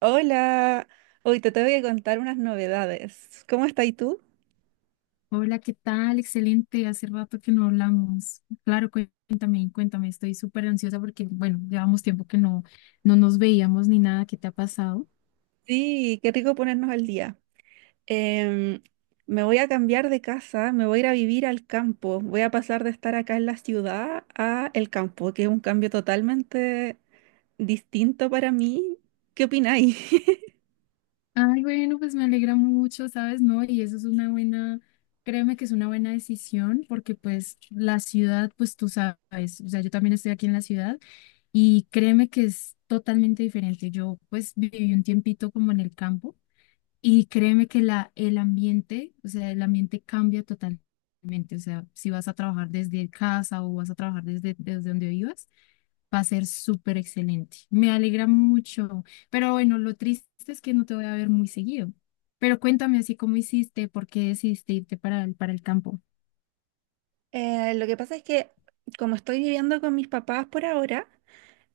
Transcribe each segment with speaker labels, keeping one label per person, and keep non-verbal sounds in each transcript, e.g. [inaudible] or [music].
Speaker 1: Hola, hoy te tengo que contar unas novedades. ¿Cómo estás tú?
Speaker 2: Hola, ¿qué tal? Excelente, hace rato que no hablamos. Claro, cuéntame, cuéntame, estoy súper ansiosa porque, bueno, llevamos tiempo que no nos veíamos ni nada, ¿qué te ha pasado?
Speaker 1: Sí, qué rico ponernos al día. Em, Me voy a cambiar de casa, me voy a ir a vivir al campo. Voy a pasar de estar acá en la ciudad a el campo, que es un cambio totalmente distinto para mí. ¿Qué opináis? [laughs]
Speaker 2: Ay, bueno, pues me alegra mucho, ¿sabes? No, y eso es una buena, créeme que es una buena decisión porque pues la ciudad, pues tú sabes, o sea, yo también estoy aquí en la ciudad y créeme que es totalmente diferente. Yo pues viví un tiempito como en el campo. Y créeme que el ambiente, o sea, el ambiente cambia totalmente. O sea, si vas a trabajar desde casa o vas a trabajar desde donde vivas, va a ser súper excelente. Me alegra mucho. Pero bueno, lo triste es que no te voy a ver muy seguido. Pero cuéntame así cómo hiciste, por qué decidiste irte para para el campo.
Speaker 1: Lo que pasa es que como estoy viviendo con mis papás por ahora,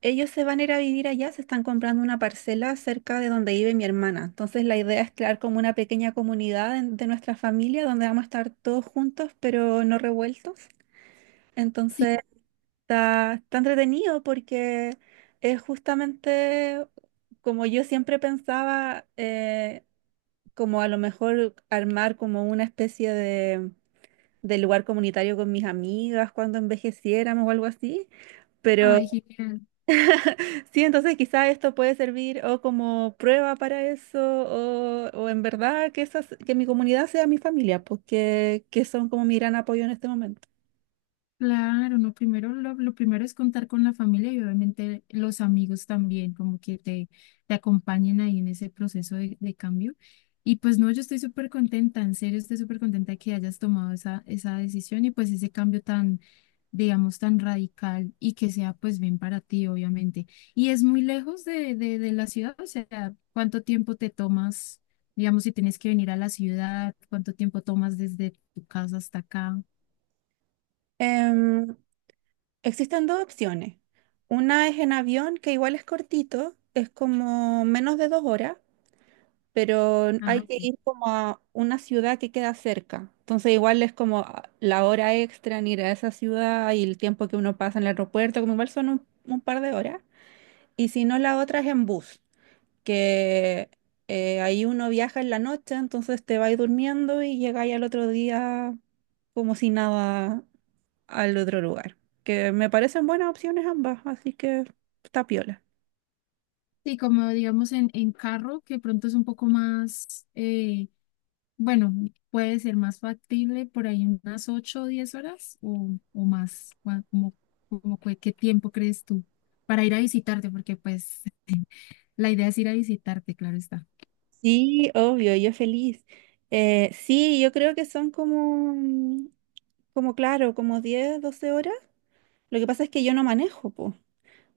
Speaker 1: ellos se van a ir a vivir allá, se están comprando una parcela cerca de donde vive mi hermana. Entonces la idea es crear como una pequeña comunidad de nuestra familia donde vamos a estar todos juntos, pero no revueltos.
Speaker 2: Sí.
Speaker 1: Entonces está entretenido porque es justamente como yo siempre pensaba, como a lo mejor armar como una especie de lugar comunitario con mis amigas cuando envejeciéramos o algo así. Pero
Speaker 2: Ay, genial.
Speaker 1: sí, entonces quizá esto puede servir o como prueba para eso, o en verdad que, que mi comunidad sea mi familia, porque que son como mi gran apoyo en este momento.
Speaker 2: Claro, no, primero lo primero es contar con la familia y obviamente los amigos también, como que te acompañen ahí en ese proceso de cambio. Y pues no, yo estoy súper contenta, en serio estoy súper contenta de que hayas tomado esa decisión y pues ese cambio tan, digamos, tan radical y que sea pues bien para ti, obviamente. Y es muy lejos de la ciudad, o sea, ¿cuánto tiempo te tomas, digamos, si tienes que venir a la ciudad? ¿Cuánto tiempo tomas desde tu casa hasta acá?
Speaker 1: Em, Existen dos opciones. Una es en avión, que igual es cortito, es como menos de 2 horas, pero
Speaker 2: Ah,
Speaker 1: hay que
Speaker 2: ok.
Speaker 1: ir como a una ciudad que queda cerca. Entonces igual es como ah, la hora extra en ir a esa ciudad y el tiempo que uno pasa en el aeropuerto, como igual son un par de horas. Y si no, la otra es en bus, que ahí uno viaja en la noche, entonces te vas durmiendo y llegáis al otro día como si nada al otro lugar. Que me parecen buenas opciones ambas, así que está piola.
Speaker 2: Sí, como digamos en carro, que pronto es un poco más, bueno, puede ser más factible por ahí unas 8 o 10 horas o más, como, qué tiempo crees tú para ir a visitarte, porque pues [laughs] la idea es ir a visitarte, claro está.
Speaker 1: Sí, obvio, yo feliz. Sí, yo creo que son como, mm, como claro, como 10, 12 horas. Lo que pasa es que yo no manejo, pues.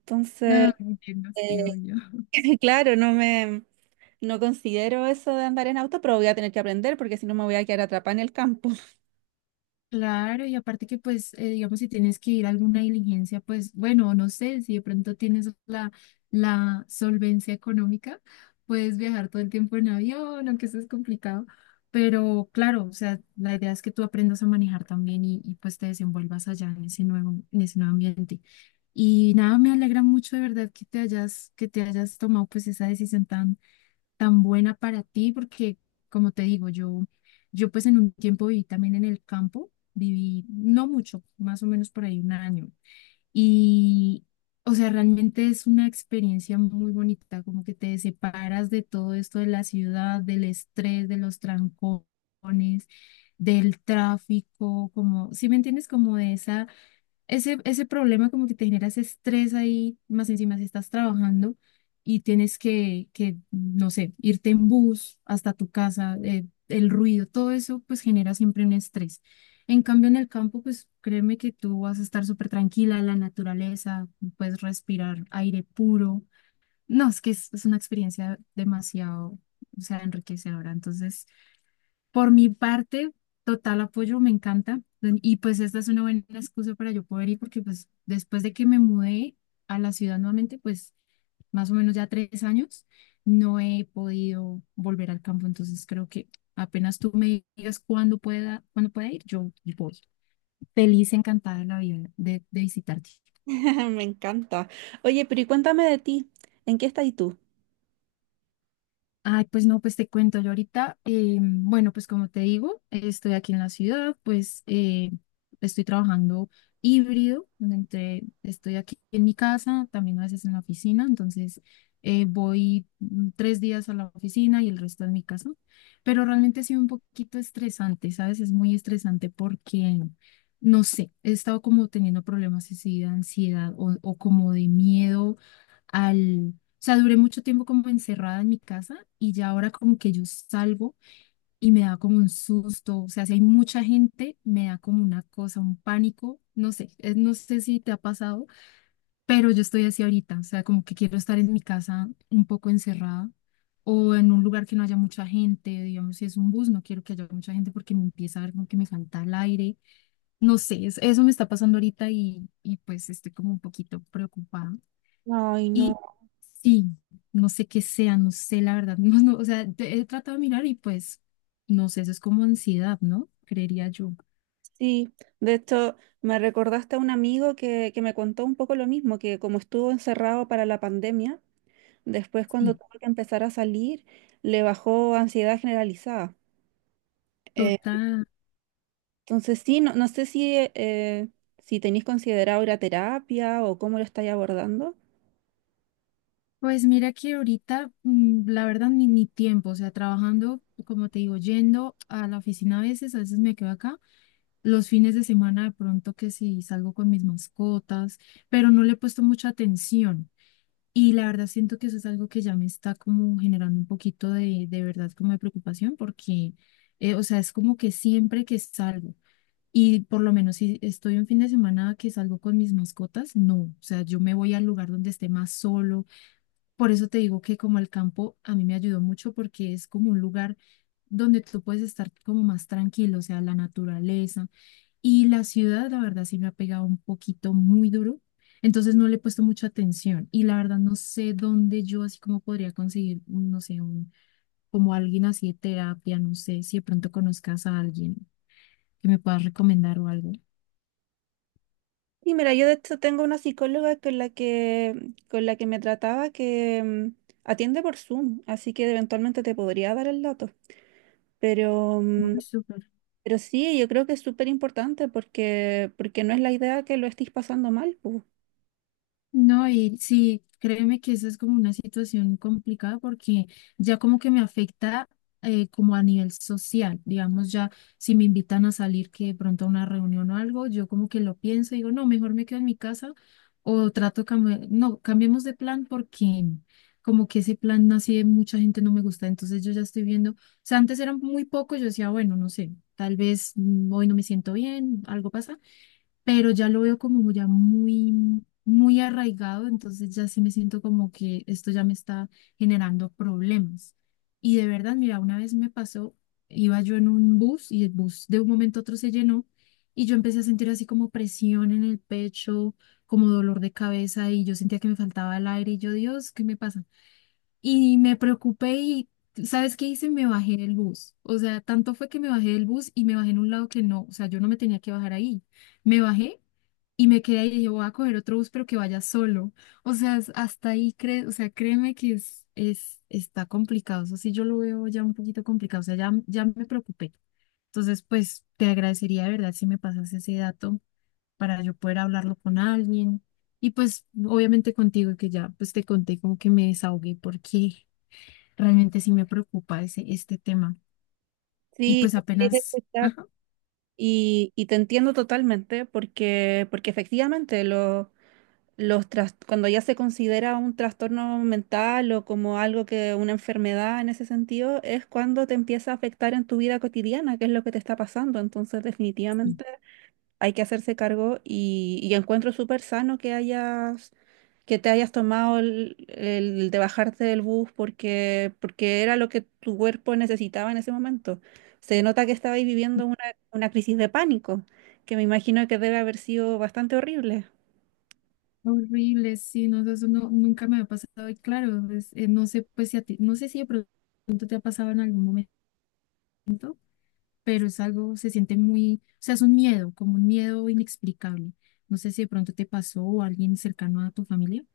Speaker 1: Entonces,
Speaker 2: Ah, entiendo, sí, obvio.
Speaker 1: [laughs] claro, no me, no considero eso de andar en auto, pero voy a tener que aprender porque si no me voy a quedar atrapada en el campo.
Speaker 2: Claro, y aparte que pues, digamos, si tienes que ir a alguna diligencia, pues bueno, no sé, si de pronto tienes la solvencia económica, puedes viajar todo el tiempo en avión, aunque eso es complicado, pero claro, o sea, la idea es que tú aprendas a manejar también pues te desenvuelvas allá en ese nuevo ambiente. Y nada, me alegra mucho de verdad que te hayas tomado pues esa decisión tan buena para ti, porque como te digo, yo pues en un tiempo viví también en el campo, viví no mucho, más o menos por ahí 1 año. Y, o sea, realmente es una experiencia muy bonita, como que te separas de todo esto de la ciudad, del estrés, de los trancones, del tráfico, como, ¿si me entiendes? Como de esa ese, ese problema como que te genera ese estrés ahí, más encima si estás trabajando y tienes no sé, irte en bus hasta tu casa, el ruido, todo eso pues genera siempre un estrés. En cambio, en el campo, pues créeme que tú vas a estar súper tranquila, la naturaleza, puedes respirar aire puro. No, es que es una experiencia demasiado, o sea, enriquecedora. Entonces, por mi parte, total apoyo, me encanta. Y pues esta es una buena excusa para yo poder ir, porque pues después de que me mudé a la ciudad nuevamente, pues más o menos ya 3 años, no he podido volver al campo. Entonces creo que apenas tú me digas cuándo pueda ir, yo voy. Feliz, encantada de la vida de visitarte.
Speaker 1: [laughs] Me encanta. Oye, pero y cuéntame de ti, ¿en qué estás tú?
Speaker 2: Ay, pues no, pues te cuento yo ahorita. Bueno, pues como te digo, estoy aquí en la ciudad, pues estoy trabajando híbrido, entre, estoy aquí en mi casa, también a veces en la oficina, entonces voy 3 días a la oficina y el resto en mi casa, pero realmente ha sido un poquito estresante, ¿sabes? Es muy estresante porque, no sé, he estado como teniendo problemas así de ansiedad o como de miedo. Al sea, duré mucho tiempo como encerrada en mi casa y ya ahora como que yo salgo y me da como un susto. O sea, si hay mucha gente, me da como una cosa, un pánico. No sé, no sé si te ha pasado, pero yo estoy así ahorita. O sea, como que quiero estar en mi casa un poco encerrada o en un lugar que no haya mucha gente. Digamos, si es un bus, no quiero que haya mucha gente porque me empieza a dar como que me falta el aire. No sé, eso me está pasando ahorita y pues estoy como un poquito preocupada.
Speaker 1: Ay,
Speaker 2: Y
Speaker 1: no.
Speaker 2: sí, no sé qué sea, no sé la verdad. [laughs] No, no, o sea, he tratado de mirar y pues, no sé, eso es como ansiedad, ¿no? Creería yo.
Speaker 1: Sí, de hecho, me recordaste a un amigo que me contó un poco lo mismo, que como estuvo encerrado para la pandemia, después cuando
Speaker 2: Sí,
Speaker 1: tuvo que empezar a salir, le bajó ansiedad generalizada. Eh,
Speaker 2: total.
Speaker 1: entonces, sí, no, no sé si, si tenéis considerado ir a terapia o cómo lo estáis abordando.
Speaker 2: Pues mira que ahorita, la verdad, ni tiempo, o sea, trabajando, como te digo, yendo a la oficina a veces me quedo acá, los fines de semana de pronto que sí salgo con mis mascotas, pero no le he puesto mucha atención. Y la verdad siento que eso es algo que ya me está como generando un poquito de verdad como de preocupación porque, o sea, es como que siempre que salgo y por lo menos si estoy un fin de semana que salgo con mis mascotas, no, o sea, yo me voy al lugar donde esté más solo. Por eso te digo que como el campo a mí me ayudó mucho porque es como un lugar donde tú puedes estar como más tranquilo, o sea, la naturaleza. Y la ciudad, la verdad, sí me ha pegado un poquito muy duro. Entonces no le he puesto mucha atención. Y la verdad no sé dónde yo así como podría conseguir, no sé, como alguien así de terapia, no sé, si de pronto conozcas a alguien que me puedas recomendar o algo.
Speaker 1: Y mira, yo de hecho tengo una psicóloga con la que me trataba que mm, atiende por Zoom, así que eventualmente te podría dar el dato. Pero, mm,
Speaker 2: Muy súper.
Speaker 1: pero sí, yo creo que es súper importante porque, porque no es la idea que lo estés pasando mal. Pu.
Speaker 2: No, y sí, créeme que esa es como una situación complicada porque ya como que me afecta como a nivel social, digamos ya si me invitan a salir que de pronto a una reunión o algo, yo como que lo pienso y digo, no, mejor me quedo en mi casa o trato, cambiar, no, cambiemos de plan porque como que ese plan así de mucha gente no me gusta, entonces yo ya estoy viendo, o sea, antes eran muy pocos, yo decía, bueno, no sé, tal vez hoy no me siento bien, algo pasa pero ya lo veo como ya muy arraigado, entonces ya sí me siento como que esto ya me está generando problemas. Y de verdad, mira, una vez me pasó, iba yo en un bus y el bus de un momento a otro se llenó y yo empecé a sentir así como presión en el pecho, como dolor de cabeza y yo sentía que me faltaba el aire y yo, Dios, ¿qué me pasa? Y me preocupé y... ¿Sabes qué hice? Me bajé del bus. O sea, tanto fue que me bajé del bus y me bajé en un lado que no, o sea, yo no me tenía que bajar ahí. Me bajé y me quedé y dije, voy a coger otro bus, pero que vaya solo. O sea, hasta ahí, o sea, créeme que es, está complicado. Eso sí, yo lo veo ya un poquito complicado. O sea, ya me preocupé. Entonces, pues te agradecería de verdad si me pasas ese dato para yo poder hablarlo con alguien. Y pues, obviamente contigo, y que ya pues te conté como que me desahogué porque realmente sí me preocupa este tema. Y
Speaker 1: Sí,
Speaker 2: pues
Speaker 1: tienes que
Speaker 2: apenas,
Speaker 1: escuchar.
Speaker 2: ajá.
Speaker 1: Y te entiendo totalmente porque, porque efectivamente lo... cuando ya se considera un trastorno mental o como algo que una enfermedad en ese sentido, es cuando te empieza a afectar en tu vida cotidiana, que es lo que te está pasando. Entonces,
Speaker 2: Sí.
Speaker 1: definitivamente hay que hacerse cargo y encuentro súper sano que hayas, que te hayas tomado el de bajarte del bus porque, porque era lo que tu cuerpo necesitaba en ese momento. Se nota que estabais viviendo una crisis de pánico, que me imagino que debe haber sido bastante horrible.
Speaker 2: Horrible, sí, no, eso no- nunca me ha pasado y claro, pues, no sé, pues si a ti, no sé si de pronto te ha pasado en algún momento, pero es algo, se siente muy, o sea, es un miedo, como un miedo inexplicable. No sé si de pronto te pasó o alguien cercano a tu familia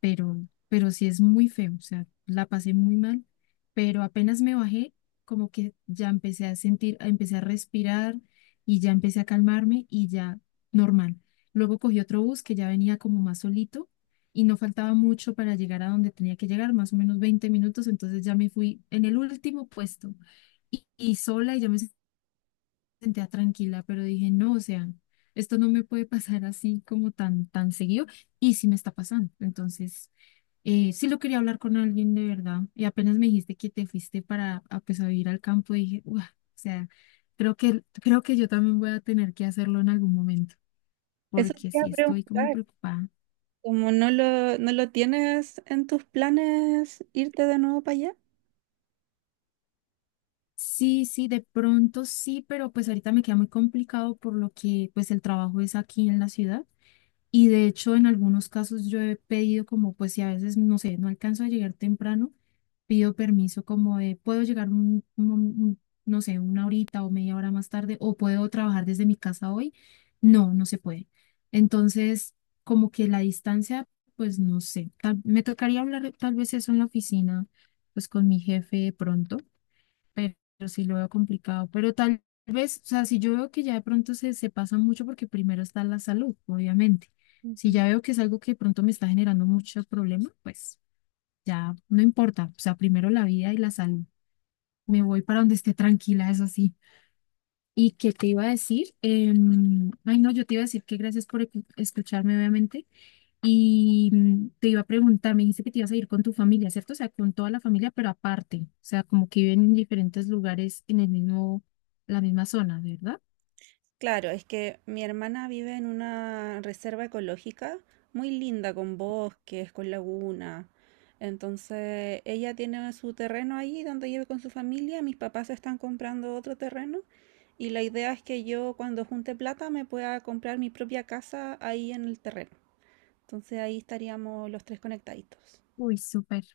Speaker 2: pero sí es muy feo, o sea, la pasé muy mal, pero apenas me bajé, como que ya empecé a sentir, empecé a respirar y ya empecé a calmarme y ya normal. Luego cogí otro bus que ya venía como más solito y no faltaba mucho para llegar a donde tenía que llegar, más o menos 20 minutos, entonces ya me fui en el último puesto y sola y ya me sentía tranquila, pero dije, no, o sea, esto no me puede pasar así como tan seguido, y sí me está pasando. Entonces, sí lo quería hablar con alguien de verdad, y apenas me dijiste que te fuiste para, a, pues, a vivir al campo, dije, "Uah", o sea, creo que yo también voy a tener que hacerlo en algún momento,
Speaker 1: Eso te
Speaker 2: porque
Speaker 1: iba
Speaker 2: sí
Speaker 1: a
Speaker 2: estoy como
Speaker 1: preguntar.
Speaker 2: preocupada.
Speaker 1: Como no lo, no lo tienes en tus planes irte de nuevo para allá.
Speaker 2: Sí, sí, de pronto sí, pero pues ahorita me queda muy complicado por lo que pues el trabajo es aquí en la ciudad. Y de hecho, en algunos casos yo he pedido como, pues si a veces, no sé, no alcanzo a llegar temprano, pido permiso como de, puedo llegar no sé, una horita o media hora más tarde, o puedo trabajar desde mi casa hoy. No, no se puede. Entonces, como que la distancia, pues no sé, me tocaría hablar tal vez eso en la oficina, pues con mi jefe pronto, pero sí lo veo complicado. Pero tal vez, o sea, si yo veo que ya de pronto se pasa mucho porque primero está la salud, obviamente. Si
Speaker 1: Ujú.
Speaker 2: ya veo que es algo que de pronto me está generando mucho problema, pues ya no importa. O sea, primero la vida y la salud. Me voy para donde esté tranquila, eso sí. ¿Y qué te iba a decir? Ay, no, yo te iba a decir que gracias por escucharme, obviamente. Y te iba a preguntar, me dijiste que te ibas a ir con tu familia, ¿cierto? O sea, con toda la familia, pero aparte. O sea, como que viven en diferentes lugares en el mismo, la misma zona, ¿verdad?
Speaker 1: Claro, es que mi hermana vive en una reserva ecológica muy linda, con bosques, con laguna. Entonces, ella tiene su terreno ahí donde vive con su familia. Mis papás están comprando otro terreno y la idea es que yo cuando junte plata me pueda comprar mi propia casa ahí en el terreno. Entonces, ahí estaríamos los tres conectaditos.
Speaker 2: Uy, súper.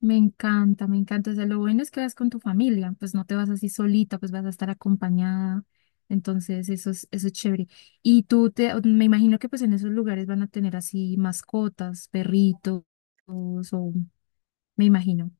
Speaker 2: Me encanta, me encanta. O sea, lo bueno es que vas con tu familia, pues no te vas así solita, pues vas a estar acompañada. Entonces, eso es chévere. Y tú te, me imagino que pues en esos lugares van a tener así mascotas, perritos, o me imagino.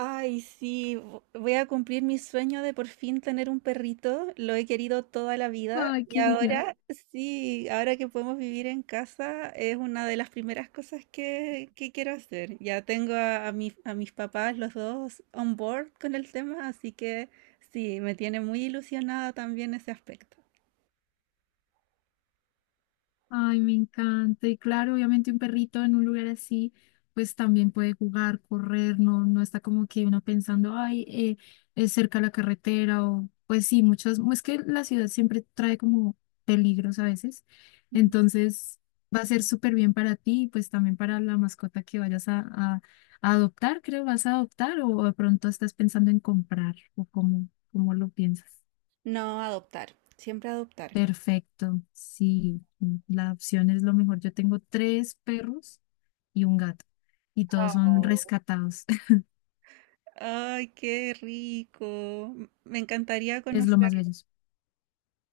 Speaker 1: Ay, sí, voy a cumplir mi sueño de por fin tener un perrito. Lo he querido toda la vida
Speaker 2: Ay,
Speaker 1: y
Speaker 2: qué genial.
Speaker 1: ahora, sí, ahora que podemos vivir en casa es una de las primeras cosas que quiero hacer. Ya tengo a a mis papás, los dos, on board con el tema, así que sí, me tiene muy ilusionada también ese aspecto.
Speaker 2: Ay, me encanta. Y claro, obviamente un perrito en un lugar así, pues también puede jugar, correr, no, no está como que uno pensando, ay, es cerca la carretera o pues sí, muchas, es que la ciudad siempre trae como peligros a veces.
Speaker 1: Mm.
Speaker 2: Entonces va a ser súper bien para ti y pues también para la mascota que vayas a adoptar, creo, vas a adoptar o de pronto estás pensando en comprar o cómo, cómo lo piensas.
Speaker 1: No, adoptar, siempre adoptar.
Speaker 2: Perfecto, sí, la opción es lo mejor. Yo tengo tres perros y un gato y todos son
Speaker 1: Oh.
Speaker 2: rescatados. [laughs]
Speaker 1: Ay, qué rico. Me encantaría
Speaker 2: Es lo
Speaker 1: conocer.
Speaker 2: más bello.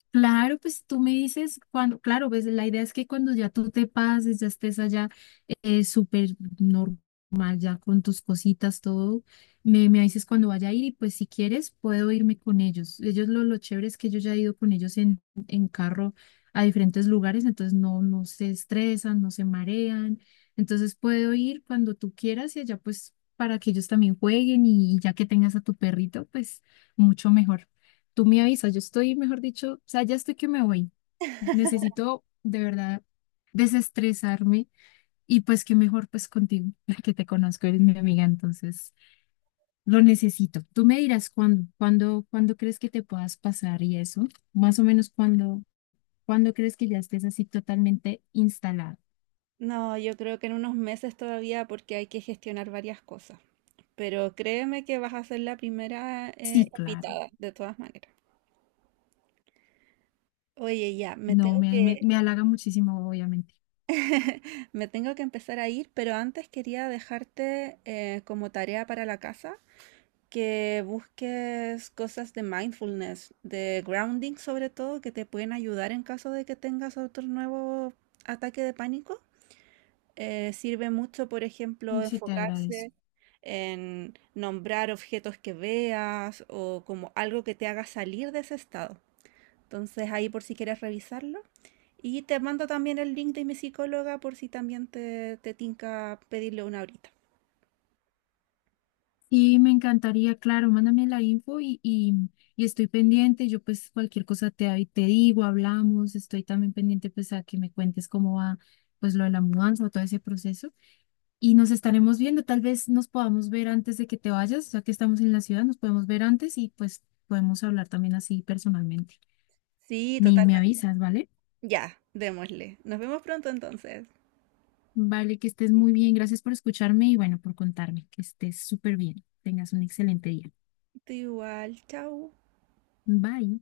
Speaker 2: Claro, pues tú me dices cuando, claro, pues la idea es que cuando ya tú te pases, ya estés allá súper normal, ya con tus cositas, todo, me dices cuando vaya a ir y pues si quieres puedo irme con ellos. Ellos lo chévere es que yo ya he ido con ellos en carro a diferentes lugares, entonces no, no se estresan, no se marean, entonces puedo ir cuando tú quieras y allá pues para que ellos también jueguen y ya que tengas a tu perrito, pues mucho mejor. Tú me avisas, yo estoy, mejor dicho, o sea, ya estoy que me voy. Necesito de verdad desestresarme y pues qué mejor pues contigo, [laughs] que te conozco, eres mi amiga, entonces lo necesito. Tú me dirás cuándo, cuándo, cuándo crees que te puedas pasar y eso, más o menos cuándo, cuándo crees que ya estés así totalmente instalado.
Speaker 1: No, yo creo que en unos meses todavía porque hay que gestionar varias cosas. Pero créeme que vas a ser la primera
Speaker 2: Sí, claro,
Speaker 1: invitada, de todas maneras. Oye, ya,
Speaker 2: no, me, me, me halaga muchísimo, obviamente.
Speaker 1: me tengo que empezar a ir, pero antes quería dejarte como tarea para la casa que busques cosas de mindfulness, de grounding sobre todo, que te pueden ayudar en caso de que tengas otro nuevo ataque de pánico. Sirve mucho, por ejemplo,
Speaker 2: Sí, te
Speaker 1: enfocarse
Speaker 2: agradezco.
Speaker 1: en nombrar objetos que veas o como algo que te haga salir de ese estado. Entonces ahí por si quieres revisarlo. Y te mando también el link de mi psicóloga por si también te tinca pedirle una horita.
Speaker 2: Sí, me encantaría, claro, mándame la info y estoy pendiente. Yo pues cualquier cosa te, ahí te digo, hablamos, estoy también pendiente pues a que me cuentes cómo va pues lo de la mudanza o todo ese proceso. Y nos estaremos viendo, tal vez nos podamos ver antes de que te vayas, ya que estamos en la ciudad, nos podemos ver antes y pues podemos hablar también así personalmente.
Speaker 1: Sí,
Speaker 2: Me
Speaker 1: totalmente.
Speaker 2: avisas, ¿vale?
Speaker 1: Ya, démosle. Nos vemos pronto entonces.
Speaker 2: Vale, que estés muy bien. Gracias por escucharme y bueno, por contarme, que estés súper bien. Tengas un excelente día.
Speaker 1: Tú igual, chao.
Speaker 2: Bye.